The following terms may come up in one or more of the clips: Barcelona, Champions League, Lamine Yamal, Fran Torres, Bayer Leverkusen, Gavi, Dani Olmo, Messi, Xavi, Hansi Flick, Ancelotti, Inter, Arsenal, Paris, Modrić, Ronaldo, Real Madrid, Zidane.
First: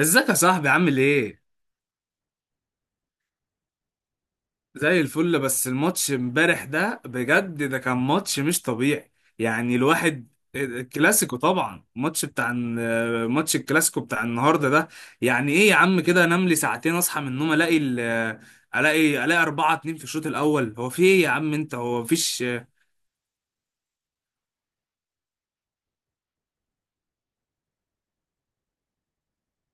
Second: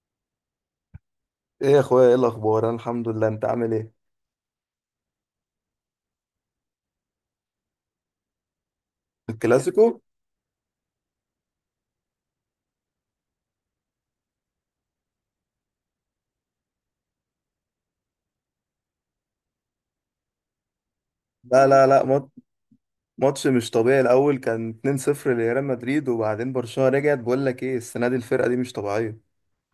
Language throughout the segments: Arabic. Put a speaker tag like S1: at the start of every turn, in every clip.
S1: ازيك يا صاحبي عامل ايه؟
S2: ايه يا اخويا، ايه الاخبار؟ انا الحمد لله، انت عامل ايه؟
S1: زي الفل. بس الماتش امبارح ده بجد، ده كان ماتش مش طبيعي. يعني
S2: الكلاسيكو.
S1: الواحد الكلاسيكو طبعا، ماتش الكلاسيكو بتاع النهارده ده. يعني ايه يا عم؟ كده انام لي ساعتين، اصحى من النوم الاقي الاقي 4 2 في الشوط الاول. هو في ايه يا عم؟
S2: لا
S1: انت
S2: لا
S1: هو
S2: لا،
S1: مفيش.
S2: ماتش مش طبيعي. الاول كان 2-0 لريال مدريد، وبعدين برشلونة رجعت. بقول لك ايه، السنة دي الفرقة دي مش طبيعية.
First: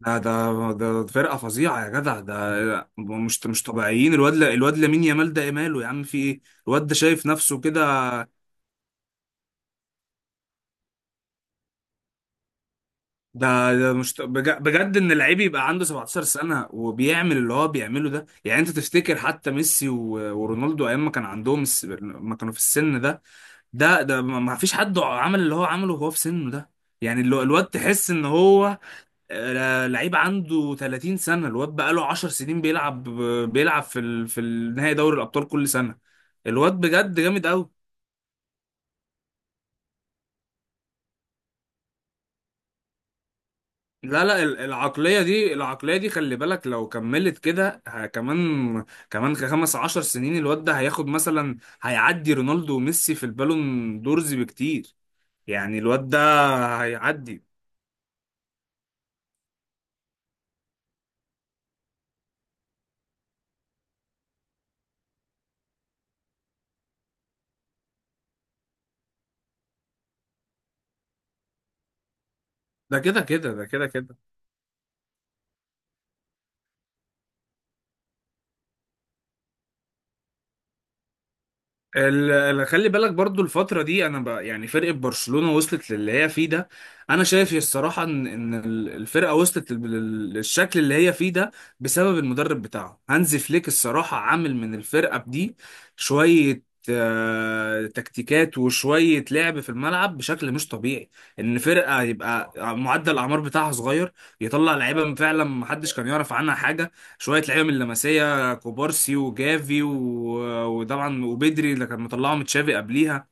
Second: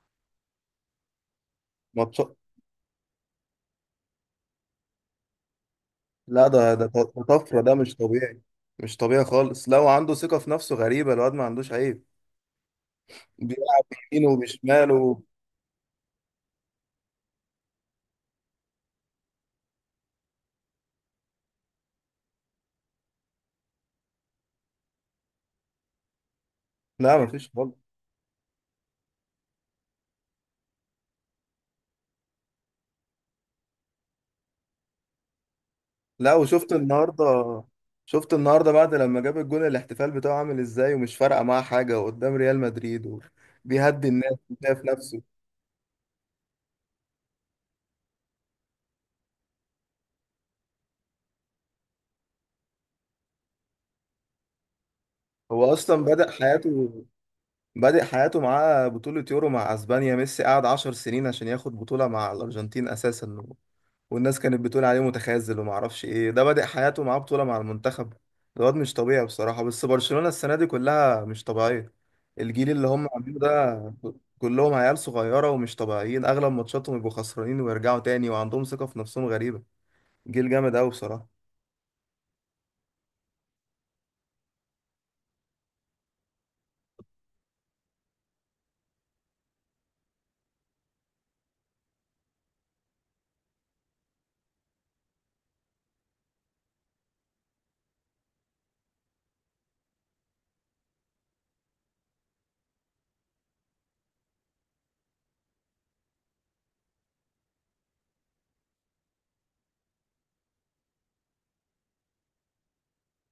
S1: ده فرقه فظيعه يا جدع،
S2: ماتش.
S1: ده مش طبيعيين. الواد لامين يامال ده ايه ماله يا عم؟ في ايه؟
S2: لا ده ده
S1: الواد ده
S2: ده
S1: شايف
S2: طفرة،
S1: نفسه
S2: ده مش
S1: كده.
S2: طبيعي. مش طبيعي خالص، لا وعنده ثقة في نفسه غريبة، الواد ما عندوش عيب.
S1: ده
S2: بيلعب
S1: ده مش
S2: بيمينه
S1: بجد ان
S2: وبشماله.
S1: اللعيب يبقى عنده 17 سنه وبيعمل اللي هو بيعمله ده. يعني انت تفتكر حتى ميسي و- ورونالدو ايام ما كان عندهم ما كانوا في السن ده؟ ده ما فيش حد عمل اللي هو عمله وهو في سنه ده.
S2: لا
S1: يعني
S2: مفيش
S1: الواد
S2: خالص.
S1: تحس ان هو لعيب عنده 30 سنه، الواد بقى له 10 سنين بيلعب في النهائي دوري الابطال كل سنه.
S2: لا، وشفت
S1: الواد بجد
S2: النهارده
S1: جامد قوي.
S2: شفت النهارده بعد لما جاب الجون الاحتفال بتاعه عامل ازاي، ومش فارقة معاه حاجة، وقدام ريال مدريد بيهدي
S1: لا
S2: الناس
S1: لا،
S2: وشايف نفسه.
S1: العقلية دي خلي بالك. لو كملت كده كمان 15 سنين، الواد ده هياخد مثلا، هيعدي رونالدو وميسي في البالون دورز بكتير.
S2: هو
S1: يعني
S2: اصلا
S1: الواد ده
S2: بدأ حياته
S1: هيعدي.
S2: بدأ حياته معاه بطولة يورو مع اسبانيا. ميسي قعد 10 سنين عشان ياخد بطولة مع الارجنتين اساسا، والناس كانت بتقول عليه متخاذل وما اعرفش ايه. ده بدأ حياته معاه بطولة مع المنتخب. الواد مش طبيعي بصراحة، بس برشلونة السنة دي كلها مش طبيعية. الجيل اللي
S1: ده
S2: هم
S1: كده
S2: عاملينه
S1: كده ده كده
S2: ده
S1: كده
S2: كلهم عيال صغيرة ومش طبيعيين، اغلب ماتشاتهم يبقوا خسرانين ويرجعوا تاني، وعندهم ثقة في نفسهم غريبة. جيل جامد قوي بصراحة.
S1: ال- خلي بالك برضو الفترة دي. أنا بقى يعني فرقة برشلونة وصلت للي هي فيه ده. أنا شايف الصراحة إن الفرقة وصلت للشكل اللي هي فيه ده بسبب المدرب بتاعه هانزي فليك. الصراحة عامل من الفرقة دي شوية تكتيكات، وشوية لعب في الملعب بشكل مش طبيعي. إن فرقة يبقى معدل الأعمار بتاعها صغير، يطلع لعيبة فعلا محدش كان يعرف عنها حاجة. شوية لعيبة من اللمسية، كوبارسي وجافي وطبعا وبدري، اللي كان مطلعه من تشافي قبليها.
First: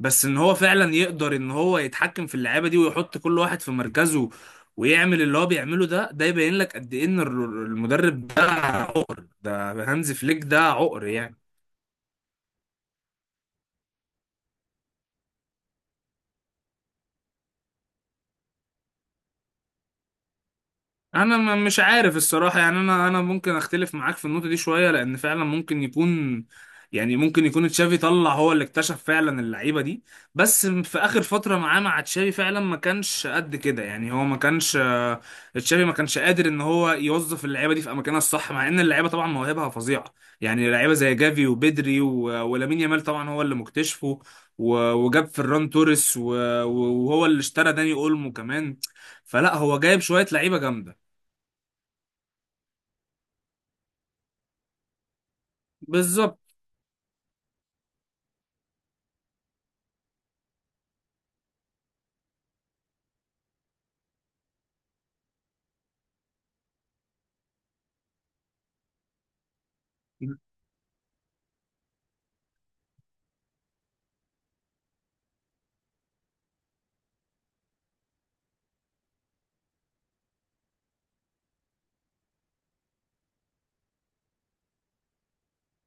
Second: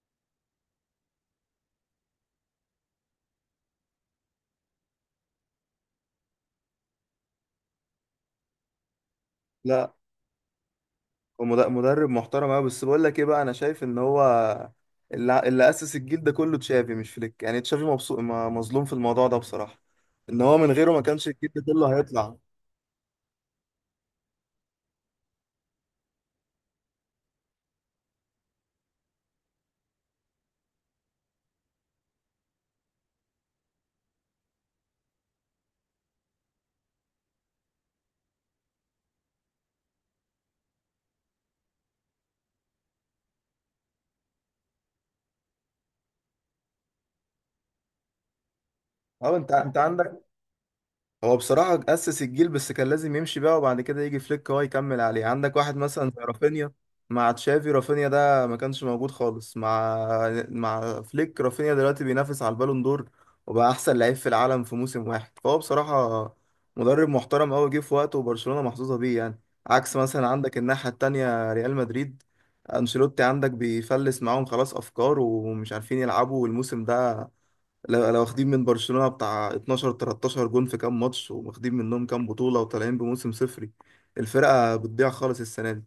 S1: بس ان هو فعلا يقدر ان هو يتحكم في اللعيبه دي، ويحط كل واحد في مركزه، ويعمل اللي هو بيعمله ده، ده يبين لك قد ايه ان المدرب ده عقر. ده
S2: لا،
S1: هانز فليك ده عقر يعني.
S2: ومد- مدرب محترم قوي، بس بقول لك ايه بقى، انا شايف ان هو اللي اسس الجيل ده كله تشافي مش فليك. يعني تشافي مبسوط، مظلوم في الموضوع ده بصراحة. ان هو من غيره ما كانش
S1: انا
S2: الجيل ده
S1: مش
S2: كله
S1: عارف
S2: هيطلع.
S1: الصراحه، يعني انا ممكن اختلف معاك في النقطه دي شويه، لان فعلا ممكن يكون، يعني ممكن يكون تشافي طلع هو اللي اكتشف فعلا اللعيبه دي. بس في اخر فتره معاه مع تشافي فعلا ما كانش قد كده، يعني هو ما كانش، تشافي ما كانش قادر ان هو يوظف اللعيبه دي في اماكنها الصح، مع ان اللعيبه طبعا مواهبها فظيعه. يعني لعيبه زي جافي وبدري ولامين يامال طبعا هو اللي مكتشفه، وجاب فران توريس، وهو اللي اشترى داني اولمو كمان.
S2: اه، انت
S1: فلا،
S2: انت
S1: هو جايب
S2: عندك
S1: شويه لعيبه جامده.
S2: هو بصراحة أسس الجيل، بس كان لازم يمشي بقى، وبعد كده يجي فليك هو يكمل عليه. عندك واحد مثلا زي
S1: بالظبط.
S2: رافينيا، مع تشافي رافينيا ده ما كانش موجود خالص، مع فليك رافينيا دلوقتي بينافس على البالون دور، وبقى أحسن لعيب في العالم في موسم واحد. فهو بصراحة مدرب محترم أوي، جه في وقته، وبرشلونة محظوظة بيه يعني. عكس مثلا عندك الناحية التانية ريال مدريد، أنشيلوتي عندك بيفلس معاهم، خلاص أفكار ومش عارفين يلعبوا، والموسم ده لو واخدين من برشلونة بتاع 12 13 جون في كام ماتش، وواخدين منهم كام بطولة، وطالعين بموسم صفري. الفرقة بتضيع خالص السنة دي.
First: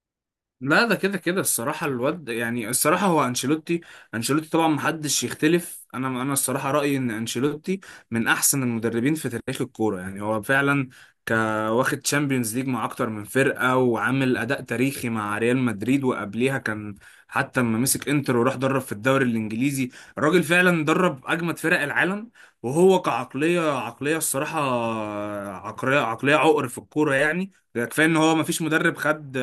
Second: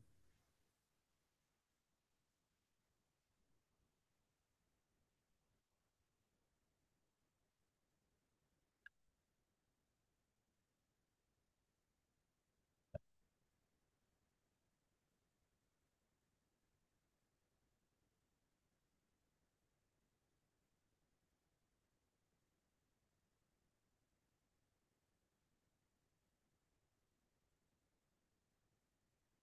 S1: لا، ده كده كده الصراحة، الواد يعني، الصراحة هو أنشيلوتي. أنشيلوتي طبعا محدش يختلف، أنا الصراحة رأيي إن أنشيلوتي من أحسن المدربين في تاريخ الكورة. يعني هو فعلا ك واخد تشامبيونز ليج مع أكتر من فرقة، وعامل أداء تاريخي مع ريال مدريد، وقبليها كان حتى لما مسك إنتر، وراح درب في الدوري الإنجليزي. الراجل فعلا درب أجمد فرق العالم. وهو كعقلية الصراحة، عقلية عقر في الكورة. يعني ده كفاية إن هو مفيش مدرب خد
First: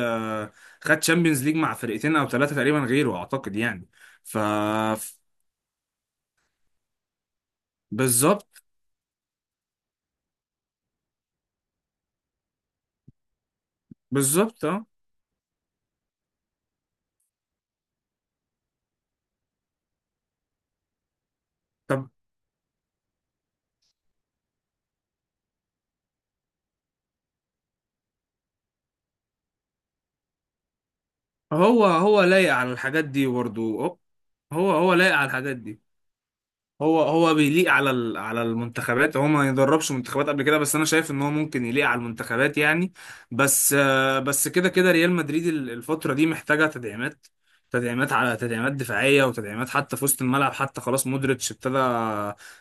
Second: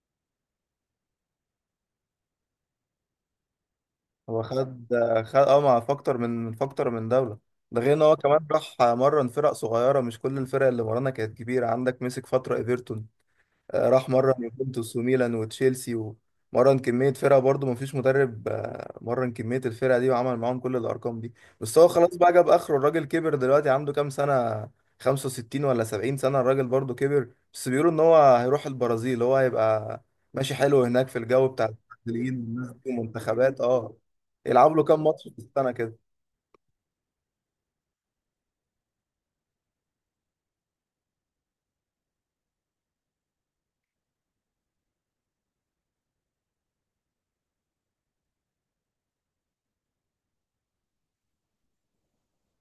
S1: خد تشامبيونز ليج مع فرقتين او ثلاثه تقريبا غيره، اعتقد يعني. ف
S2: هو خد،
S1: ف-
S2: مع فاكتور من فاكتور من دولة. ده غير ان هو كمان
S1: بالظبط.
S2: راح مرن فرق صغيرة، مش كل الفرق اللي مرنا كانت كبيرة، عندك مسك فترة ايفرتون، راح مرن
S1: بالظبط اه.
S2: يوفنتوس وميلان وتشيلسي، ومرن كمية فرقة. برضه مفيش مدرب مرن كمية الفرقة دي وعمل معاهم كل الأرقام دي. بس هو
S1: طب
S2: خلاص بقى جاب آخره، الراجل كبر، دلوقتي عنده كام سنة، 65 ولا 70 سنة، الراجل برضه كبر، بس بيقولوا إن هو هيروح البرازيل، هو هيبقى ماشي حلو هناك في الجو بتاع
S1: هو
S2: البرازيليين
S1: لايق
S2: والناس
S1: على
S2: دي
S1: الحاجات دي
S2: ومنتخبات
S1: برضه.
S2: اه
S1: هو
S2: يلعب له
S1: هو
S2: كام
S1: لايق على
S2: ماتش في
S1: الحاجات
S2: السنة
S1: دي.
S2: كده.
S1: هو بيليق على على المنتخبات، هو ما يدربش منتخبات قبل كده، بس انا شايف ان هو ممكن يليق على المنتخبات يعني. بس كده كده ريال مدريد الفترة دي محتاجة تدعيمات. تدعيمات على تدعيمات دفاعية، وتدعيمات حتى في وسط الملعب. حتى خلاص مودريتش ابتدى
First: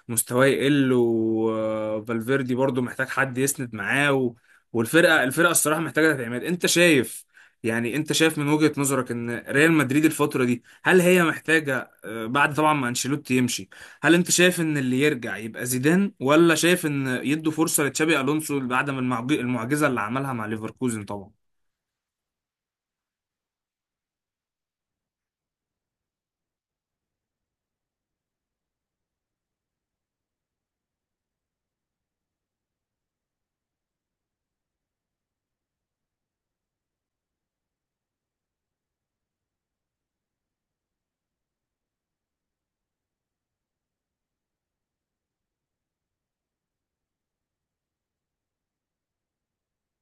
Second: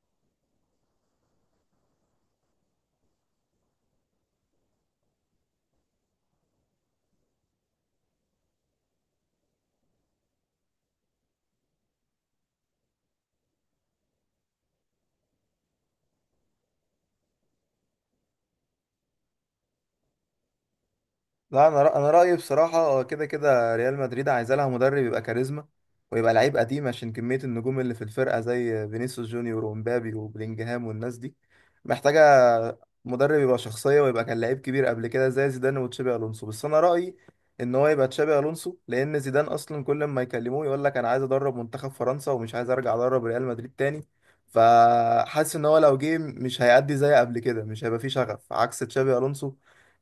S1: مستواه يقل، وفالفيردي برضو محتاج حد يسند معاه، والفرقة الصراحة محتاجة تدعيمات. انت شايف يعني؟ انت شايف من وجهة نظرك ان ريال مدريد الفترة دي هل هي محتاجة، بعد طبعا ما انشيلوتي يمشي، هل انت شايف ان اللي يرجع يبقى زيدان، ولا شايف ان يدوا فرصة لتشابي الونسو بعد ما المعجزة اللي عملها مع ليفركوزن طبعا؟
S2: لا، انا رايي بصراحه كده كده ريال مدريد عايزه لها مدرب يبقى كاريزما، ويبقى لعيب قديم، عشان كميه النجوم اللي في الفرقه زي فينيسيوس جونيور ومبابي وبلينجهام والناس دي، محتاجه مدرب يبقى شخصيه، ويبقى كان لعيب كبير قبل كده زي زيدان وتشابي الونسو. بس انا رايي ان هو يبقى تشابي الونسو، لان زيدان اصلا كل ما يكلموه يقول لك انا عايز ادرب منتخب فرنسا ومش عايز ارجع ادرب ريال مدريد تاني. فحاسس ان هو لو جه مش هيأدي زي قبل كده، مش هيبقى فيه شغف، عكس تشابي الونسو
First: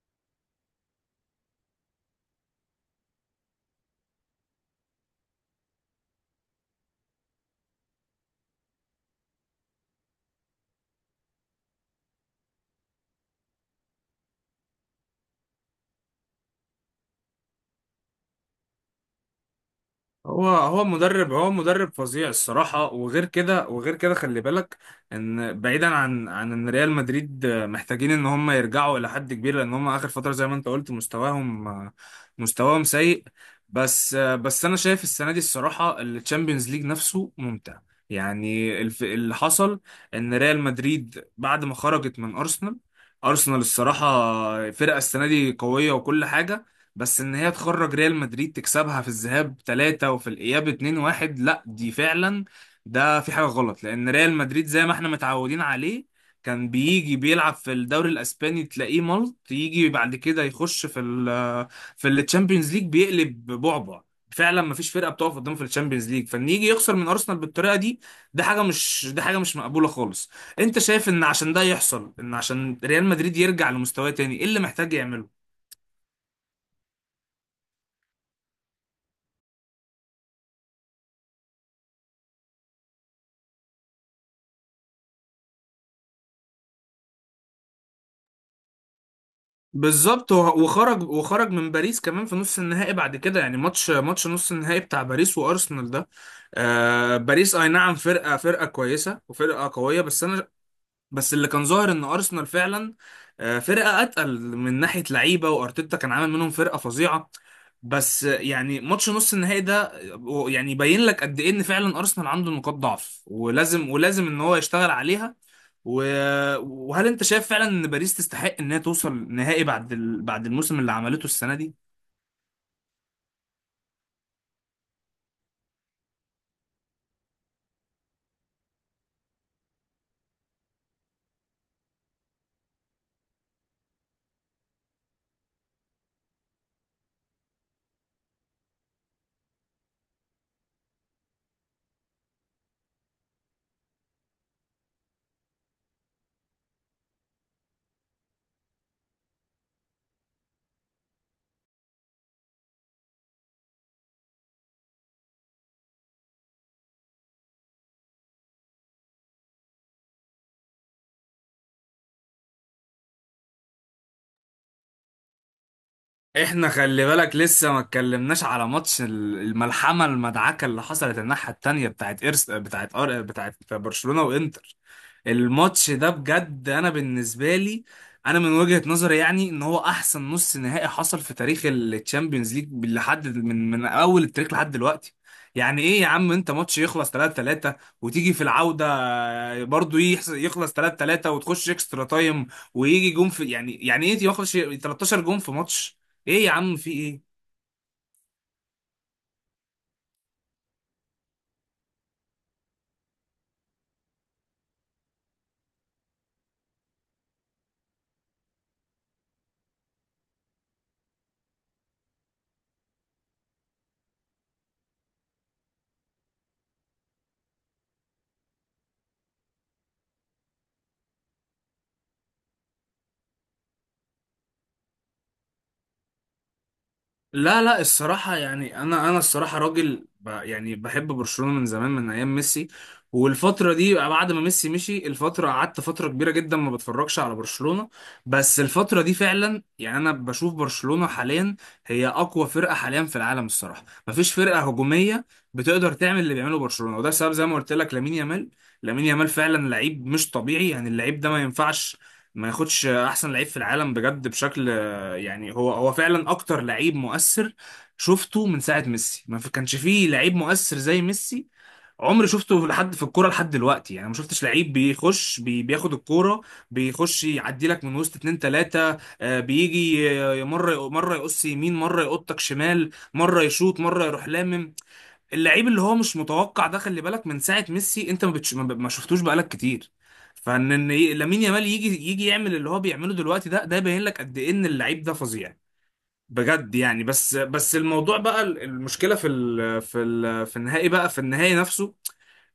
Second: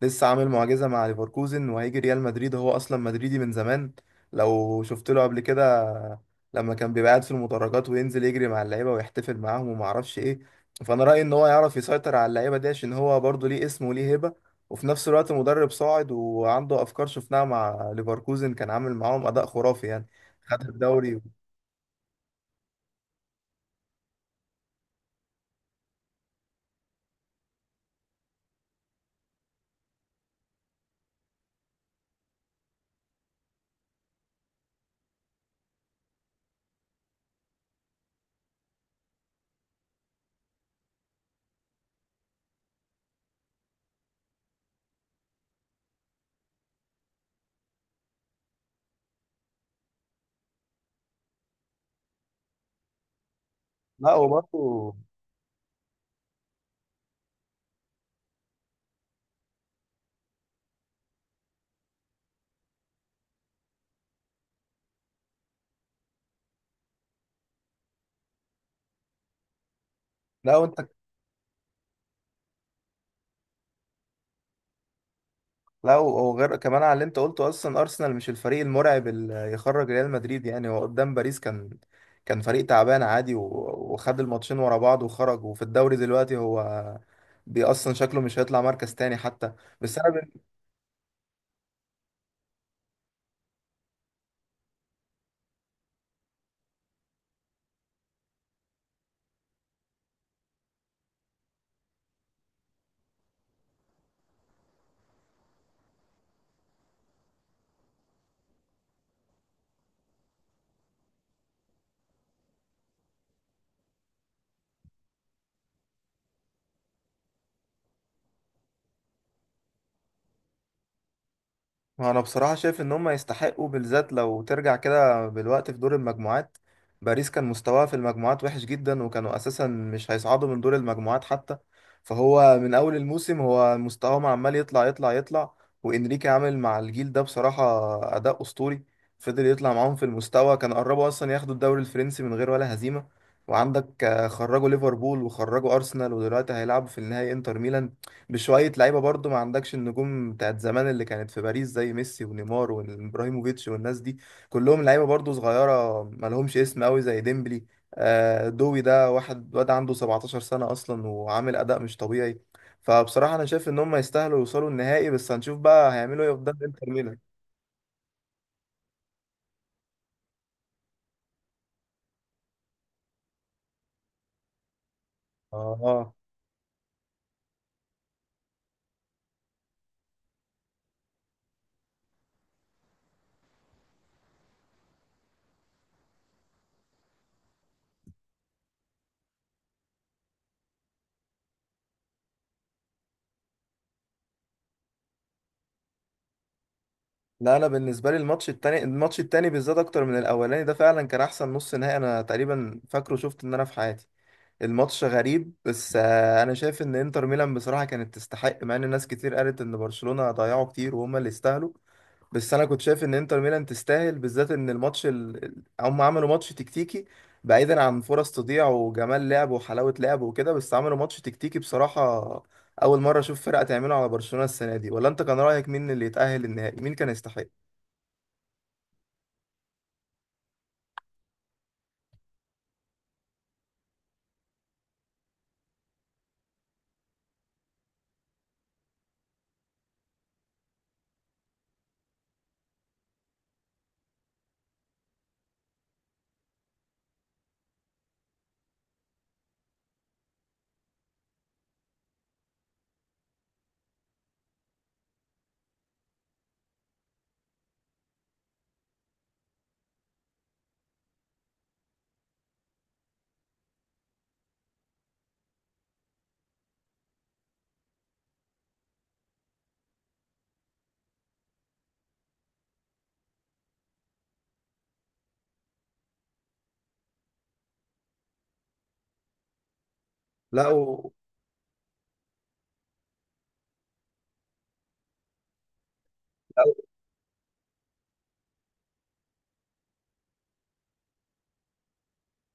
S2: لسه عامل معجزة مع ليفركوزن، وهيجي ريال مدريد هو أصلا مدريدي من زمان. لو شفت له قبل كده لما كان بيبقى قاعد في المدرجات وينزل يجري مع اللعيبة ويحتفل معاهم وما أعرفش إيه. فأنا رأيي إن هو يعرف يسيطر على اللعيبة دي، عشان هو برضه ليه اسم وليه هيبة، وفي نفس الوقت مدرب صاعد وعنده أفكار شفناها مع ليفركوزن، كان عامل معاهم أداء خرافي يعني.
S1: هو
S2: خد
S1: هو
S2: الدوري.
S1: مدرب هو مدرب فظيع الصراحة. وغير كده خلي بالك ان بعيدا عن ان ريال مدريد محتاجين ان هم يرجعوا الى حد كبير، لان هم اخر فترة زي ما انت قلت مستواهم سيء. بس انا شايف السنة دي الصراحة التشامبيونز ليج نفسه ممتع. يعني اللي حصل ان ريال مدريد بعد ما خرجت من ارسنال الصراحة فرقة السنة دي قوية وكل حاجة، بس ان هي تخرج ريال مدريد تكسبها في الذهاب 3 وفي الاياب 2-1، لا دي فعلا ده في حاجة غلط. لان
S2: لا
S1: ريال مدريد زي ما
S2: وبرضه.
S1: احنا متعودين عليه كان بيجي بيلعب في الدوري الاسباني تلاقيه ملط، يجي بعد كده يخش في التشامبيونز ليج بيقلب بعبع. فعلا ما فيش فرقه بتقف قدامه في الشامبيونز ليج، فان يجي يخسر من ارسنال بالطريقه دي، ده حاجه مش مقبوله خالص.
S2: لا
S1: انت شايف ان عشان ده يحصل، ان عشان ريال مدريد يرجع لمستواه تاني، ايه اللي محتاج يعمله؟
S2: لا، وغير كمان على اللي انت قلته، اصلا ارسنال مش الفريق المرعب اللي يخرج ريال مدريد. يعني هو قدام باريس كان كان فريق تعبان عادي، وخد الماتشين ورا بعض وخرج، وفي الدوري دلوقتي هو اصلا شكله مش هيطلع مركز تاني حتى. بس انا
S1: بالظبط. وخرج من باريس كمان في نص النهائي بعد كده، يعني ماتش نص النهائي بتاع باريس وارسنال ده. آه، باريس اي نعم فرقه كويسه وفرقه قويه، بس اللي كان ظاهر ان ارسنال فعلا فرقه اتقل من ناحيه لعيبه. وارتيتا كان عامل منهم فرقه فظيعه، بس يعني ماتش نص النهائي ده، يعني يبين لك قد ايه ان فعلا ارسنال عنده نقاط ضعف، ولازم ان هو يشتغل عليها. و... وهل انت شايف فعلا ان باريس تستحق انها توصل نهائي بعد بعد الموسم اللي عملته السنه دي؟
S2: انا بصراحه شايف ان هم يستحقوا، بالذات لو ترجع كده بالوقت في دور المجموعات، باريس كان مستواها في المجموعات وحش جدا، وكانوا اساسا مش هيصعدوا من دور المجموعات حتى. فهو من اول الموسم هو مستواهم عمال يطلع يطلع يطلع، وانريكي عامل مع الجيل ده بصراحه اداء اسطوري، فضل يطلع معاهم في المستوى، كان قربوا اصلا ياخدوا الدوري الفرنسي من غير ولا هزيمه. وعندك خرجوا ليفربول وخرجوا ارسنال، ودلوقتي هيلعبوا في النهائي انتر ميلان، بشوية لعيبة برضو، ما عندكش النجوم بتاعت زمان اللي كانت في باريس زي ميسي ونيمار وابراهيموفيتش والناس دي، كلهم لعيبة برضو صغيرة، ما لهمش اسم قوي، زي ديمبلي، دوي ده واحد واد عنده 17 سنة أصلا، وعامل أداء مش طبيعي. فبصراحة أنا شايف إن هم يستاهلوا يوصلوا النهائي، بس هنشوف بقى هيعملوا إيه قدام
S1: احنا
S2: إنتر
S1: خلي
S2: ميلان.
S1: بالك لسه ما اتكلمناش على ماتش الملحمه المدعكه اللي حصلت الناحيه التانيه بتاعت إرس... بتاعت أر... بتاعت برشلونه وانتر. الماتش ده
S2: آه.
S1: بجد انا بالنسبه لي، انا من وجهه نظري، يعني ان هو احسن نص نهائي حصل في تاريخ الشامبيونز ليج لحد من اول التاريخ لحد دلوقتي. يعني ايه يا عم؟ انت ماتش يخلص 3 3، وتيجي في العوده برضو يخلص 3 3، وتخش اكسترا تايم، ويجي جون، في يعني ايه يخلص 13 جون في ماتش؟ ايه يا عم؟ في ايه؟
S2: لا، أنا بالنسبة لي الماتش التاني، بالذات أكتر من الأولاني ده، فعلا كان أحسن نص نهائي أنا تقريبا فاكره شفت إن أنا في حياتي. الماتش غريب، بس انا شايف ان انتر ميلان بصراحه كانت تستحق، مع ان ناس كتير قالت ان برشلونه ضيعوا كتير وهم اللي يستاهلوا. بس انا كنت شايف ان انتر ميلان تستاهل، بالذات ان الماتش هم عملوا ماتش تكتيكي، بعيدا عن فرص تضيع وجمال لعب وحلاوه لعب وكده، بس عملوا ماتش تكتيكي بصراحه. اول مره اشوف فرقه تعمله على برشلونه السنه دي. ولا انت كان رايك مين اللي يتاهل النهائي؟ مين كان يستحق؟
S1: لا لا، الصراحة يعني أنا الصراحة راجل يعني بحب برشلونة من زمان من أيام ميسي. والفترة دي بعد ما ميسي مشي الفترة، قعدت فترة كبيرة جدا ما بتفرجش على برشلونة. بس الفترة دي فعلا يعني أنا بشوف برشلونة حاليا هي أقوى فرقة حاليا في العالم الصراحة. مفيش فرقة هجومية بتقدر تعمل اللي بيعمله برشلونة، وده سبب زي ما قلت لك لامين يامال فعلا لعيب مش طبيعي. يعني اللعيب ده ما ينفعش ما ياخدش أحسن لعيب في العالم بجد بشكل. يعني هو فعلا اكتر لعيب مؤثر شفته من ساعه ميسي. ما كانش فيه لعيب مؤثر زي ميسي عمري شفته لحد في الكوره لحد دلوقتي. يعني ما شفتش لعيب بيخش بياخد الكوره، بيخش يعدي لك من وسط اتنين تلاته، بيجي مره يقص يمين، مره يقطك شمال، مره يشوط، مره يروح. اللعيب اللي هو مش متوقع ده، خلي بالك من ساعه ميسي انت ما, بتش... ما ما شفتوش بقالك كتير.
S2: لا
S1: فان لامين يامال يجي يعمل اللي هو بيعمله دلوقتي، ده يبين لك قد ايه ان اللعيب ده فظيع بجد يعني. بس الموضوع بقى، المشكله في النهائي بقى، في النهائي نفسه،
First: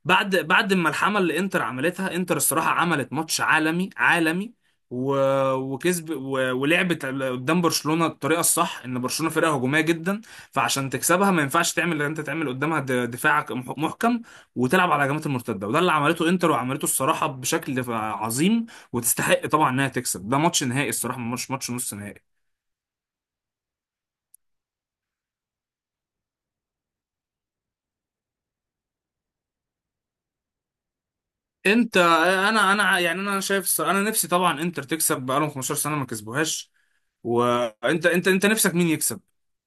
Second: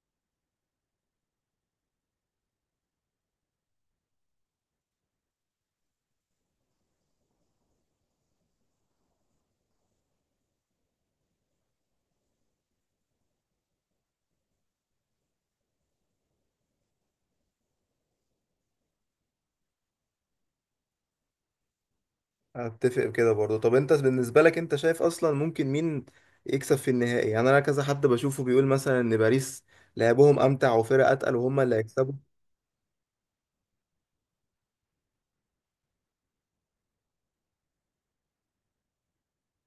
S1: بعد ما الحمل اللي انتر عملتها، انتر الصراحه عملت ماتش عالمي عالمي. و... وكسب، ولعبت قدام برشلونه الطريقه الصح. ان برشلونه فرقه هجوميه جدا، فعشان تكسبها ما ينفعش تعمل اللي انت تعمل قدامها دفاع محكم، وتلعب على هجمات المرتده. وده اللي عملته انتر، وعملته الصراحه بشكل عظيم. وتستحق طبعا انها تكسب. ده ماتش نهائي الصراحه مش ماتش نص نهائي.
S2: اتفق كده برضه. طب انت بالنسبه لك انت شايف اصلا ممكن مين يكسب في النهائي؟ يعني انا كذا حد بشوفه بيقول مثلا ان باريس لعبهم امتع وفرق اتقل وهم اللي
S1: انت
S2: هيكسبوا.
S1: انا انا يعني، انا شايف الصراحة انا نفسي طبعا انتر تكسب، بقالهم 15 سنه ما كسبوهاش. وانت انت انت نفسك مين يكسب؟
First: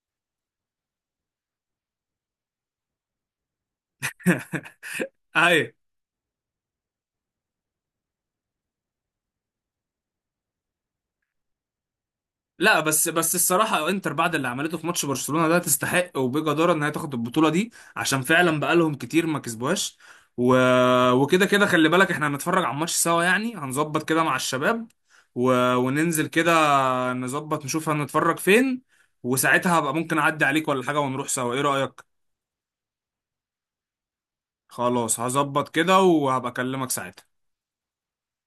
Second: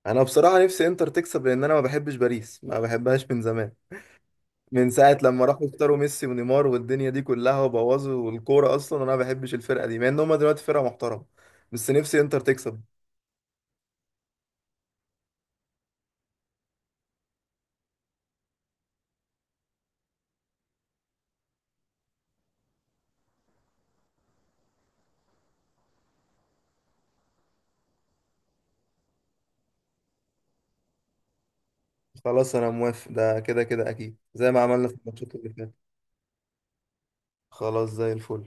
S2: انا بصراحه نفسي انتر تكسب، لان انا ما بحبش باريس، ما بحبهاش من زمان، من ساعه لما راحوا
S1: ايوه.
S2: اختاروا ميسي ونيمار والدنيا دي كلها وبوظوا الكوره. اصلا انا ما بحبش الفرقه دي، مع ان هم دلوقتي فرقه محترمه، بس نفسي انتر تكسب.
S1: لا، بس الصراحه انتر بعد اللي عملته في ماتش برشلونه ده، تستحق وبجداره ان هي تاخد البطوله دي، عشان فعلا بقالهم كتير ما كسبوهاش. و... وكده كده خلي بالك احنا هنتفرج على الماتش سوا، يعني هنظبط كده مع الشباب، وننزل كده نظبط نشوف هنتفرج فين. وساعتها هبقى ممكن اعدي عليك ولا حاجه، ونروح سوا. ايه رايك؟
S2: خلاص انا موافق، ده كده كده اكيد زي ما عملنا في
S1: خلاص
S2: الماتشات اللي
S1: هظبط
S2: فاتت.
S1: كده، وهبقى اكلمك ساعتها.
S2: خلاص زي الفل.